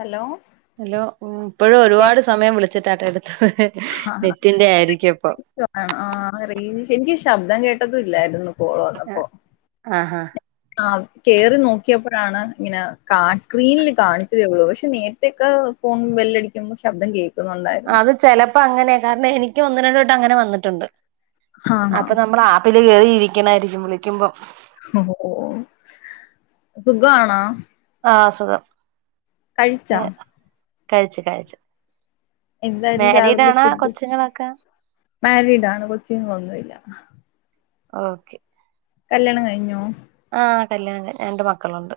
Hello hello ഇപ്പോഴും കേ ഒരുപാട് സമയം വിളിച്ചിട്ടാട്ടെ എടു ആണോ നെറ്റിന്റെ ആയിരിക്കും അപ്പൊ ആഹ് റേഞ്ച് എനിക്ക് ശബ്ദം കേട്ടതും ഇല്ലായിരുന്നു കോൾ വന്നപ്പോ ആഹാ കേറി നോക്കിയപ്പോഴാണ് ഇങ്ങനെ കാ സ്ക്രീനിൽ കാണിച്ചതേ ഉള്ളൂ പക്ഷെ നേരത്തെയോക്കെ ഫോൺ ബെ ല്ലടിക്കുന്ന ശബ്ദം കേക്ക് അത് ചിലപ്പോ അങ്ങനെയാ കാരണം എനിക്ക് ഒന്ന് രണ്ട് വട്ടം അങ്ങനെ വന്നിട്ടുണ്ട് ആണോ അപ്പൊ നമ്മൾ ആപ്പില് കേറി ഇരിക്കണായിരിക്കും വിളിക്കുമ്പം ഓഹ് സുഖണോ ആഹ് സുഖം കഴിച്ചാ കഴിച്ചു കഴിച്ചു എന്തായിരുന്നു മാരീഡ് രാവിലെ ആണോ ഫുഡ് കൊച്ചുങ്ങളൊക്കെ മാരിഡാണ് കൊച്ചുങ്ങൾ ഒന്നുല്ല ഓക്കെ കല്യാണം കഴിഞ്ഞോ ആഹ് കല്യാണം രണ്ട് മക്കളുണ്ട്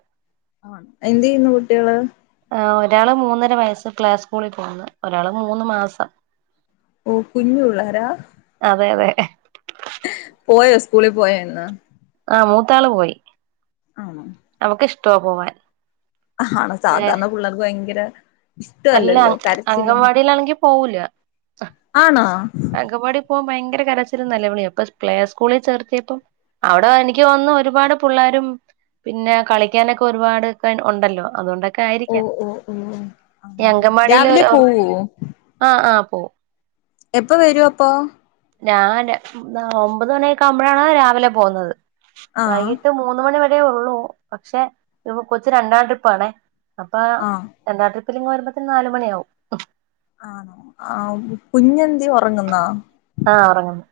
ആഹ് എന്ത്‌ ചെയ്യുന്നു കുട്ടികള് ഒരാള് മൂന്നര വയസ്സ് പ്ലൈ സ്കൂളിൽ പോകുന്ന് ഒരാള് മൂന്ന് മാസം ഓഹ് കുഞ്ഞു പിള്ളാര അതെ അതെ പോയോ സ്കൂളിൽ പോയോ ഇന്ന് ആഹ് മൂത്താള് പോയി അവക് ഇഷ്ടവാ പോവാൻ ആണാ സാധാരണ പിള്ളേർക്ക് ഭയങ്കര അല്ല ഇഷ്ടല്ലല്ലോ കരച്ചിലും അങ്കൻവാടിലാണെങ്കി പോവൂല ആണോ അംഗവാടി പോകാൻ ഭയങ്കര കരച്ചിലും നിലവിളിയുവാ അപ്പൊ പ്ലേ സ്കൂളിൽ ചേർത്തിയപ്പം അവിടെ എനിക്ക് തോന്നുന്നു ഒരുപാട് പിള്ളാരും പിന്നെ കളിക്കാനൊക്കെ ഒരുപാട് ഉണ്ടല്ലോ അതുകൊണ്ടൊക്കെ ഓ ആയിരിക്കാം ഓ ഓ ഇ ആ അഗൻവാടിയിൽ രാവിലെ അവർക്ക് പോവോ ആഹ് ആഹ് [inaudible] എപ്പൊ വരൂ അപ്പൊ [unintelligible] ഒമ്പത് മണിയൊക്കെ ആവുമ്പോഴാണ് രാവിലെ പോകുന്നത് ആഹ് വൈകീട്ട് മൂന്ന് മണി വരെ വരെ ഉള്ളൂ പക്ഷെ കൊച്ചു രണ്ടാം ട്രിപ്പ് ആണേ അപ്പൊ ആഹ് രണ്ടാം ട്രിപ്പ് പ്പിലിങ് വരുമ്പോതെന് നാലു മണിയാവും ആണോ ആ കുഞ്ഞെന്ത്യെ ഉറങ്ങുന്നാ ആഹ് ഉറങ്ങുന്നു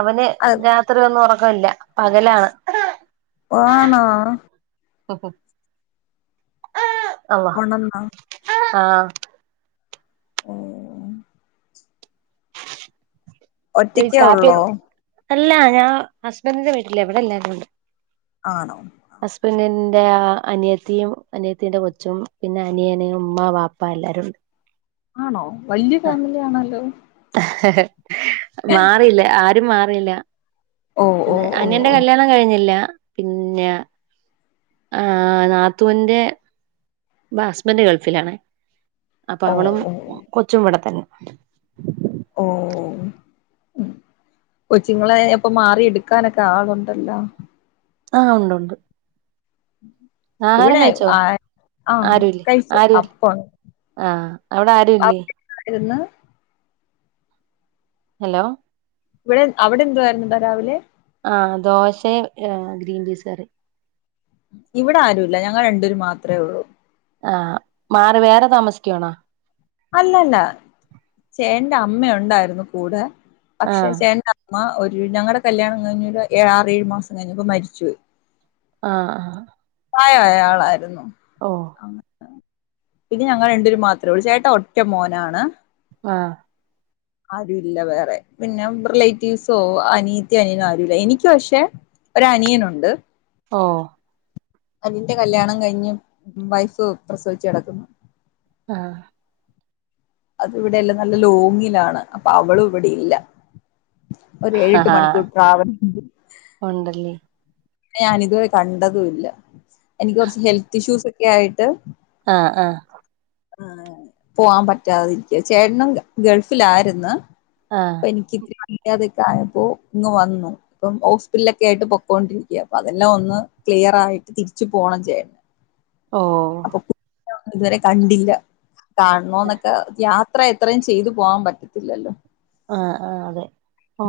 അവന് അത് രാത്രി വന്ന് ഉറക്ക്‌ യില്ല പകലാണ് ആണോ [inaudible] കൊണ്ടന്ന് ണോ ആഹ ഓ ഒറ്റക്കേ ഉള്ളോ കാപ്പിയൊക്കെ അല്ല ഞാൻ ഹസ്ബൻറിന്റെ വീട്ടിലേ എവിടെ എല്ലാവരും കൊണ്ട് ആണോ ഹസ്ബൻറി എറെ അനിയത്തിയും അനിയത്തിറെ കൊച്ചും പിന്നെ അനിയനയും ഉമ്മ വാപ്പ എല്ലാരുും ഉണ്ട് ആണോ വല്യ ഫാമിലി ആണല്ലോ മാറില്ല ആ മാറില്ല ഓ ഓ ഓ അനയന്റെ ഓ കല്യാണം കഴിഞ്ഞില്ല പിന്നെ ആഹ് നാത്തൂറെ ഹസ്ബൻഡ് ഗൾഫിലാണ അപ്പൊ അവളും ഓ ഓ കൊച്ചും ഇവിടെ തന്നെ [unintelligible] ഓ കൊച്ചിങ്ങളെ അപ്പൊ മാറി എടുക്കാനൊക്കെ ആളുണ്ടല്ലോ ആഹ് ഉണ്ട് ഉണ്ട് ആഹാരം ഇവിടെ കഴിച്ചോ ആ ആഹ് ആരുല്ലേ കഴിച്ച് ആരുല്ലേ അപ്പം ആഹ അവിടെ ആരുല്ലേ യിരുന്നു ഹലോ ഇവിടെ അവിടെ എന്തു ആായിുന്നാ രാവിലെ ആഹ ദോശ ഗ്രീൻ പീസ് കറി ഇവിടെ ആരുല്ല ഞങ്ങൾ രണ്ടൂര് മാത്രമേ ഉള്ളൂ ആഹ മാറി വേറെ താമസിക്കണോ അല്ലല്ല ചേ ട്ട ന്റെ അമ്മയ ഉണ്ടായിരുന്നു കൂടെ ആ പക്ഷെ ചേണ്ടാമ്മ ഒരു ഞങ്ങളടെ കല്യാണം കഴിഞ്ഞ ഒരു ആറ ഏഴ് മാസം കഴിഞ്ഞപ്പോ മരിച്ച പോയി ആഹ് ആഹ് ആായായ ആളായിരുന്നു ഓ പിന്നെ ഞങ്ങൾ രണ്ടരു മാത്രം ചേട്ട ഒറ്റ മോനാണ് ആഹ ആരുും ഇല്ല വേറെ പിന്നെ റിലേറ്റീവ്സോ അനീത്തി അനിയനോ ആരുല്ല എനിക്ക പക്ഷേ ഒ അനിയനുണ്ട് ഓ അതിന്റെ കല്യാണം കഴിഞ്ഞ് വൈഫ് പ്രസവിച്ച കടക്കുന്നു ആഹ് അത് ഇവിടെയല്ല നല്ല ലോങ്ങിലാണ് അപ്പൊ അവളും ഇവിടെ ഇല്ല ഒരു എഴട്ട് ആഹാ മണിക്കൂർ ട്രാവല ഉണ്ടല്ലേ ഞാാനിതുവരെ കണ്ടതല്ല എനിക്ക് കുറച്ച് ഹെൽത്ത് ഇഷ്യൂസ് ഒക്കെ ആയിട്ട് ആഹ് ആഹ് ആ പോവാൻ പറ്റാതിരിക്ക ചേട്ടനും ഗൾഫിലായിരുന്നു ആഹ് പ കി അതൊക്കപ്പോ ഇങ് വന്നു അപ്പം ഹോസ്പിറ്റലിലൊക്കെ ആയിട്ട് പൊക്കോണ്ടി അപ്പൊ അതല്ലാം ഒന്ന് ക്ലിയർ ആയിട്ട് തിരിച്ചു പോകണം ചേേ ഓ ഇതുവരെ കണ്ടില്ല കാണണോ എന്നൊക്കെ അത്ര എത്രയും ചെയ്തു പോകാൻ പറ്റത്തില്ലല്ലോ ആഹ ആ് അതെ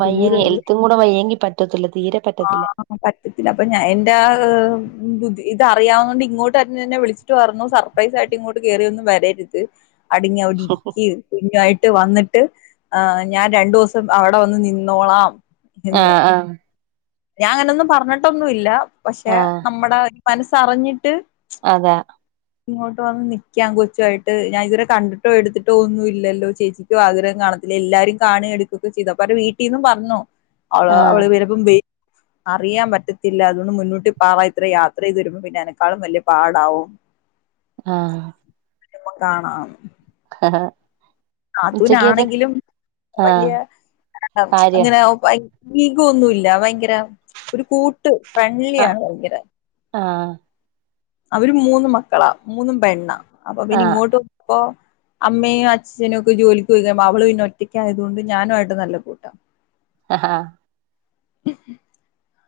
വയ്യങ്കി ദൂരമല്ല എലുത്തും കൂടെ വയ്യങ്കി പറ്റത്തില്ല തധീരെപട്ടതില്ല ആഹ് പറ്റത്തില്ല അപ്പൊ ഞാൻന്റെറെ് ബുദ്ധ ഇത് അറിയാവുന്നണ്ട് ഇങ്ങോട്ട്െെ വിളിച്ചിട്ട് പറഞ്ഞു സർപ്രൈസ ആയിട്ട് ഇങ്ങോട്ട് കയറിയ ഒന്നും വരരുത് അടങ്ങി അവിടെ ഇരിക്ക കുഞ്ഞമായിട്ട് [unintelligible] വന്നിട്ട് ആ ഞാൻ രണ്ടു ദിവസം അവിടെ വന്ന് നിന്നോളാം ആ എന്ന് ആ ഞാൻ അങ്ങനൊന്നും പറഞ്ഞിട്ടൊന്നു ഇല്ല പക്ഷെ ആഹ് നമ്മട ഈ മനസ്സറിഞ്ഞിട്ട് അതാ ഇങ്ങോട്ട് വന്ന് നിക്കാം കൊച്ചു ആയിട്ട് ഞാൻ ഇവരെ കണ്ടിട്ടോ എടുത്തിട്ടോ ഒന്നും ഇല്ലല്ലോ ചേച്ചിക്കോ ആഗ്രഹം കാണ [unintelligible] എല്ലാരും കാണെ എടുക്കൊക്കെ ചെയ്ത് അപ്പ അവരുടെ വീട്ടിന്നും പറഞ്ഞു അവ ആഹ് അവള് [unintelligible] വരുംന്ന് [inaudible] അറിയാൻ പറ്റത്തില്ല അതുകൊണ്ട് മുന്നോട്ട് പാറ ഇത്ര യാത്ര ചെയ്ത് വരുമ്പോൾ പിന്നെ അനെക്കാളും വലിയ പാടാവും ആഹ് വരുമ്പ കാണാന്ന് [unintelligible] ഉച്ചക്കത്തെ നാത്തൂനാണെങ്കിലും വല്യ ആഹ് ഇ കാര്യ ങ്ങനെ ഭയ ഈഗൊന്നുല്ല ഭയങ്കര ഒരു കൂട്ട് ഫ്രണ്ട്ലി ആഹ് ആണ് ഭയങ്കര ആഹ് അവര് മൂന്നും മക്കളാ മൂന്നും പെണ്ണാ അപ്പൊ പിന്ന ആഹ് ഇങ്ങോട്ട്പ്പോ അമ്മയും അച്ഛനും ഒക്കെ ജോലിക്ക് പോയി കഴിയുമ്പ അവള് പിന്നെ ഒറ്റയ്ക്കായതുകൊണ്ട് ഞാനു ആയിട്ട് നല്ല കൂട്ടാ ആങ്‌ഹ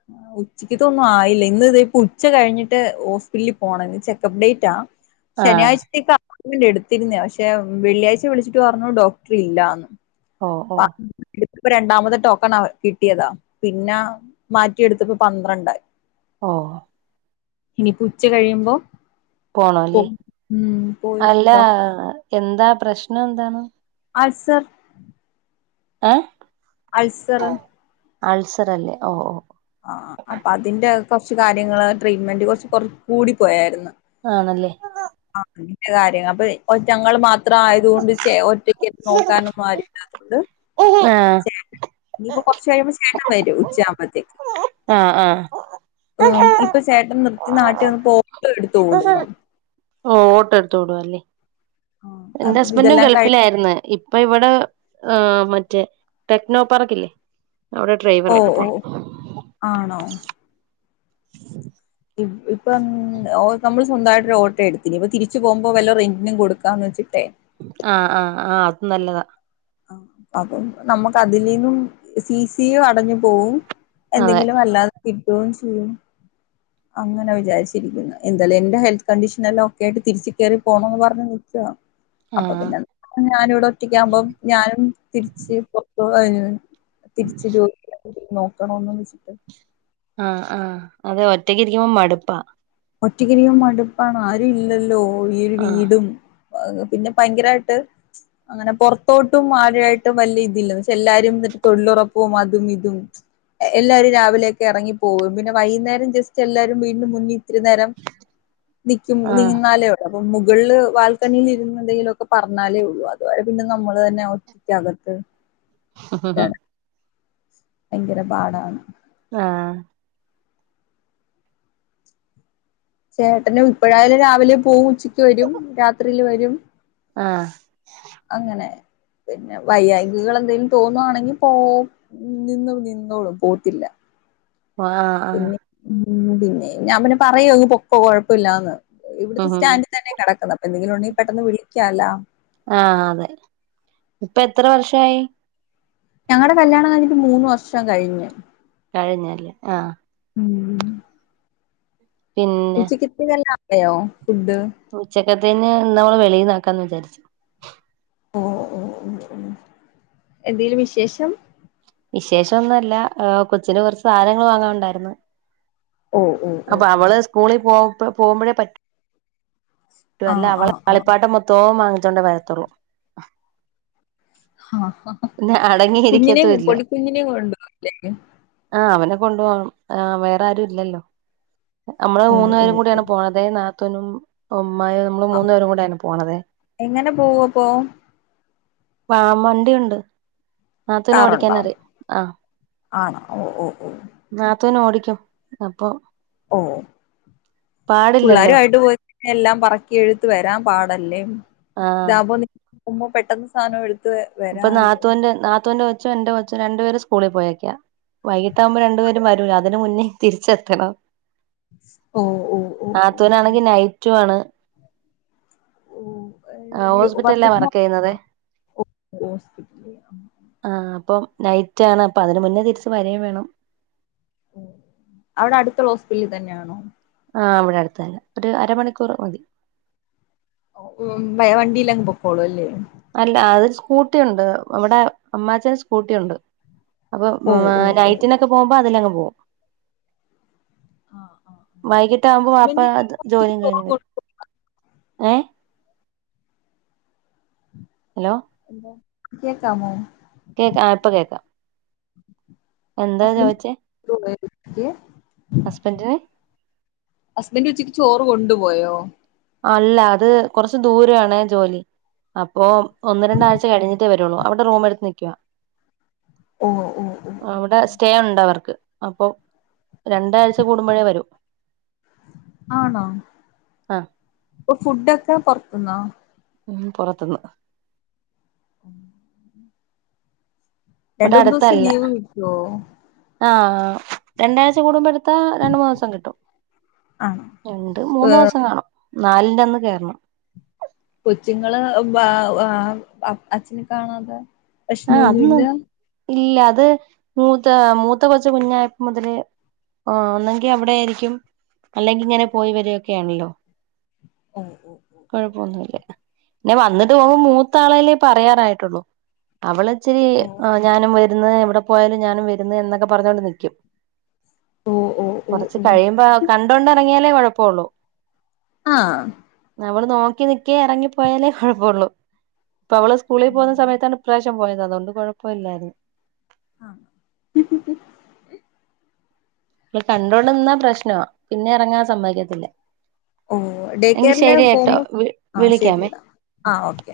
[unintelligible] ഉച്ചക്ക്ത്ത ഒന്നും ആയില്ല ഇന്ന് ഇത ഇപ്പ ഉച്ച കഴിഞ്ഞിട്ട് ഹോസ്പിറ്റലിൽ പോണംന്ന് ചെക്കപ്പ് ഡേറ്റ് ആ ആഹ് ശനിയാഴ്ചത്തേക്ക് എടുത്തിരുന്നേ പക്ഷെ വെള്ളിയാഴ്ച വിളിച്ചിട്ട് പറഞ്ഞു ഡോക്ടർ ഇല്ലാന്ന് ഓ ഓ [unintelligible] രണ്ടാമത് ടോക്കൺ ആ കിട്ടിയതാ പിന്നെ മാറ്റിയെടുത്തപ്പോ പന്ത്രണ്ടായി ഓഹ് ഇനിപ്പ ഉച്ച കഴിയുമ്പോ പോണം അല്ലേ പോവും ഉം പോയി അല്ല ഡോക്ടർ എന്താ പ്രശ്നം എന്താണ് അൾസർ ഏഹ് അൾസറ് അൾസർ അല്ലേ ഓഹ് ഓഹ് കൊറച്ച് കാര്യങ്ങള് ട്രീറ്റ്മെൻറ് കുറച്ച് കുറ കൂടിപ്പോയാരുന്നു ആണല്ലേ [unintelligible] കാര്യങ്ങ അപ്പ ഒ ഞങ്ങൾ മാത്രം ഇത്ര ആയതുകൊണ്ട് ചെ ഒറ്റക്ക് നോക്കാനൊന്നും ആരും ഇല്ല അതുകൊണ്ട് ആഹ് ചേട്ട ഇനിപ്പോ കുറച്ച് കഴിയുമ്പോ ചേട്ടൻ വരും ഉച്ച ആവുമ്പഴത്തേക്ക് ആ ആ ഇപ്പ ചേട്ടൻ നിർത്തി നാട്ടി വന്ന് ഓട്ടോ എടുത്ത് ഓടുന്നു ഓഹ് ഓട്ട എടുത്തോടുവാ അല്ലേ ആഹ് എന്റെ അപ്പൊ ഹസ്ബൻറും ഇതെല്ലാം കഴി ഗൾഫിലാര്ന്ന് ഇപ്പ ഇവട ആ മറ്റേ ടെക്നോ പാർക്കില്ലേ അവിടെ ഓ ഡ്രൈവറ് ആയിട്ട് ഓ പോണ് ആണോ ഇപ്പം [unintelligible] നമ്മൾ സ്വന്തായിട്ട് ഒരു ഓട്ടോ എടുത്തിനിപ്പ തിരി ച്ചു പോകുമ്പോ വല്ല റന്റിനും കൊടുക്കാന്ന് വെച്ചിട്ടേ ആ ആ ആ അത് നല്ലതാ ആ അപ്പം നമ്മക്ക് അതിലീന്നും സി സീം അടഞ്ഞു പോവും അതെ എന്തെങ്കിലും അല്ലാതെ കിട്ടുവോം ചെയ്യും അങ്ങനെ വിചാരിച്ചിരിക്കുന്നു എന്തായാലും എന്റെ ഹെൽത്ത് കണ്ടീഷൻ എല്ലാം ഒക്കെ ആയിട്ട് തിരിച്ച കേറി പോണംന്ന് പറഞ്ഞു നിൽക്ക അപ്പ ആഹ് പിന്നെ ഞാനിവിടെ ഒറ്റക്ക് ആകുമ്പോം ഞാനും തിരിച്ച് [unintelligible] തിരിച്ചരോ നോക്കണംന്ന് വെച്ചിട്ട് ആ ആ അതെ ഒറ്റക്ക് ഇരിക്കുമ്പം മടുപ്പാ ഒറ്റക്കിരിക്കുമ്പം മടുപ്പാണ് ആരും ഇല്ലല്ലോ ഈ ഒരു ആഹ് വീടും പിന്നെ ഭയങ്കരായിട്ട് അങ്ങനെ പൊററത്തോട്ടും ആരായിട്ടും വല്യ ഇതില്ല പക്ഷെ എല്ലാരും തൊഴിലുറപ്പും അതും ഇതും എല്ലാവരും രാവിലെയൊക്കെ ഇറങ്ങിപ്പോകും പിന്നെ വൈകുന്നേരം ജസ്റ്റ് എല്ലാരും വീണ്ടും മുന്നിൽ ഒത്തിരി നേരം നിക്കും ആഹ് ഒന്നിരുന്നാലെഉള്ളൂ അപ്പം മുകളിൽ ബാൽക്കണിൽ ഇരുന്ന് എന്തെങ്കിലുമൊക്കെ പറഞ്ഞാലെ ഉള്ളൂ അതുവരെ പിന്നെ നമ്മൾ തന്നെ ഒറ്റയ്ക്കകത്ത് [unintelligible] [unintelligible] ഭയങ്കര പാടാണ് ആഹ് ചേട്ടന് ഇപ്പഴായാലും രാവിലെ പോവും ഉച്ചക്ക് വരും രാത്രിയില് വരും ആഹ് അങ്ങനെ പിന്നെ വൈയ്യായ്കകൾ എന്തെങ്കിലും തോന്നുവാണെങ്കിൽ പോ നിന്നും നിന്നോളും പോത്തില്ല ആഹ് ആഹ് ഉഉം പിന്നെ ഞാൻ പിന്നെ പറയും അങ്ങ് പൊക്കോ കൊഴപ്പില്ലാന്ന് ഇവിടത്തെ ആഹ് സ്റ്റാൻഡ് തന്നെ കിടക്കുന്നെ എന്തെങ്കിലും ഉണ്ടെങ്കിൽ പെട്ടെന്ന് വിളിക്കാലാ ആഹ് അതെ ഇപ്പ എത്ര വർഷയി ഞങ്ങടെ കല്യാണം കഴിഞ്ഞിട്ട് മൂന്ന് വർഷം കഴിഞ്ഞു കഴിഞ്ഞല്ലേ ആ ഉം പിന്നെ ഉച്ചക്കിത്തിരി നല്ല [unintelligible] ഉച്ചക്കത്തേന് ഇന്നമ്മള് വെളിയിന്നാക്കാന്ന് വിചാരിച്ചു ഓ ഓ എന്തേലും വിശേഷം വിശേഷൊന്നല്ല കൊച്ചിന് കൊറച്ച് സാധനങ്ങൾ വാങ്ങാനുണ്ടായിരുന്നു ഓ ഓ ഓ അപ്പൊ ഓ അവള് സ്കൂളി പോവും പ്പൊ പോകുമ്പോഴേ പറ്റു ആ ക്കുവെല്ല ആ അവളെ ആ കളിപ്പാട്ടം മൊത്തോം വാങ്ങി ച്ചോണ്ടേ വരത്തുള്ളൂ ആ പിന്നെ കുഞ്ഞിനേം അടങ്ങിയിരിക്കത്തും പൊടിക്കുഞ്ഞിനെ കൊണ്ടുപോവത്തില്ലേ ആ അവനെ കൊണ്ടു പോണം ആ വേറെ ആരുല്ലല്ലോ നമ്മള് ഓ മൂന്നു ഓ പേരും ഓ കൂടിയാണ് പോണതെ നാത്തൂനും അമ്മായി നമ്മള് ആ മൂന്നു പേരും കൂടെയാണ് പോണത് എങ്ങനെ പോവും അപ്പോ വാ വണ്ടിയുണ്ട് കാറുണ്ടോ നാത്തൂനോടിക്കാനറിയാം ആ ആണോ ഓ ഓ ഓ നാത്തൂനോടിക്കും അപ്പൊ ഓ പിള്ളാരു പാടില്ലല്ലോ ആയിട്ട് പോയികഴിഞ്ഞാൽ എല്ലാം പറക്കി എടുത്ത് വരാം പാടല്ലേ ആഹ് ഇതാകുമ്പോ പെട്ടെന്ന് സാധനം എടു ഇപ്പൊ നാത്തൂന്റെ നാത്തൂന്റെ കൊച്ചും എന്റെ കൊച്ചും രണ്ടുപേര് സ് സ്കൂളിൽ പോയേക്കാ വൈകിട്ടാകുമ്പോ രണ്ടുപേരും വരൂല്ലോ അതിന് മുന്നേ തിരിച്ചെത്തണം ഓ ഓ ഓ ഓ നാത്തൂനാണെങ്കി നൈറ്റുആണ് ഹോസ്പിറ്റലിലാ വർക്ക് ചെയ്യുന്നതേ [unintelligible] ഹോസ്പിറ്റൽ നൈറ്റാണ് അപ്പൊ അതിന് മുന്നേ തിരിച്ച് വരേം വേണം അവടെ അടുത്തുള്ള ഹോസ്പിറ്റലിൽ തന്നെയാണോ ആ വിടെ അടുത്തന്നെ ഒരു അരമണിക്കൂർ മതി പോണല്ലേ അല്ല അത് സ്കൂട്ടി ഉണ്ട് നമ്മടെ അമ്മാച്ചന് സ്കൂട്ടിയുണ്ട് അപ്പൊ ഓ ഓ ഓ നൈറ്റിനൊക്കെ പോകുമ്പോ അതിലങ്ങ് പോകും ആ ആ ആ വൈകിട്ട് ആകുമ്പോ വാപ്പ ഹസ്ബൻഡ് ഇനി ത് ഹോസ്പിറ്റലിൽ ജോലിയും കഴിഞ്ഞ് വരും പോകുന്നുണ്ടോ? ഏ ഹലോ കേക്കാമോ കേക്കാ ഇപ്പ കേക്കാ ഹസ്ബന്റ് [unintelligible] ഹസ്ബന്റ് ഹസ്ബൻഡുച്ചക്ക് ചോറ് കൊണ്ടുപോയോ? അല്ല, അത് കൊറച്ച് ദൂരെയാണേ ജോലി. അപ്പൊ ഒന്ന് രണ്ടാഴ്ച്ച കഴിഞ്ഞിട്ടേ വരൊള്ളൂ. അവടെ റൂമെടുത്ത് നിക്കുവാ. ഓ ഓ ഓ അവിടെ ഓ സ്റ്റേയൊണ്ടവർക്ക്. അപ്പൊ രണ്ടാഴ്ച്ച കൂടുമ്പോഴേ വരൂ. ആണോ ആ പ്പൊ ഫുഡൊക്കെ പൊറത്തുന്നോ? ഉം പൊറത്തുന്ന് ഉം ഇവിടെ രണ്ടൂന്ന് ദീസം ലീവ് കിട്ടോ ആാാ രണ്ടാഴ്ച്ച കൂടുമ്പോട് ത്ത രണ്ടു മാസം കിട്ടും. ആണോ രണ്ട്, മൂന്ന് മാസം കാണും. നാലിന്റെ അന്ന് കേറണം കൊച്ചുങ്ങള് വ് വ് അച്ഛനെ കാണാതെ. ആ അതൊന്ന് പ്രാശ്നോന്ന്ല്ല. ഇല്ല. അത് മൂത്ത മൂത്ത കൊച്ച് കുഞ്ഞായപ്പമുതലേ ഓ ഒന്നെങ്കി അവടെയായിരിക്കും. അല്ലെങ്കിയിങ്ങനെ പോയിവരൊക്കെയാണല്ലോ. അ പിന്നെ വന്നതും അവും മൂത്താളല്ലേ പറയാറായിട്ടൊള്ളൂ. അവളിച്ചിരി ഓ ഞാനും വെരു ന്ന് എവിടെ പോയാലും ഞാനും വെരുന്ന് എന്നൊക്കെ പറഞ്ഞോണ്ട് നിക്കും. ഓ ഓ ഓ ഓ കൊറച്ച് ഓ കഴിയുമ്പോ കണ്ടോണ്ടെറങ്ങിയാലേ കൊഴപ്പൊള്ളൂ. ആഹ് അവ്ള് നോക്കി നിക്കേ ഇറങ്ങിപ്പോയാലേ കൊഴപ്പൊള്ളൂ. ഇപ്പ അവള് സ്കൂളി പോകുന്ന ഓ സമയത്താണ് പ്രാശം പോയത്. അതൊണ്ട് കൊഴപ്പൂല്ലായിരുന്ന് ആഹ് ള് കണ്ടോണ്ട് നിന്നാ പ്രശ്നവാ പിന്നെറങ്ങാൻ സമ്മതിക്കത്തില്ല. ഓ ഡേ എങ്കി കെയറില് ശെരി കെട്ടോ പോകുമ്പോ വി ആഹ് വിളിക്കാമേ. ശരിടാ ആഹ് ഓക്കെ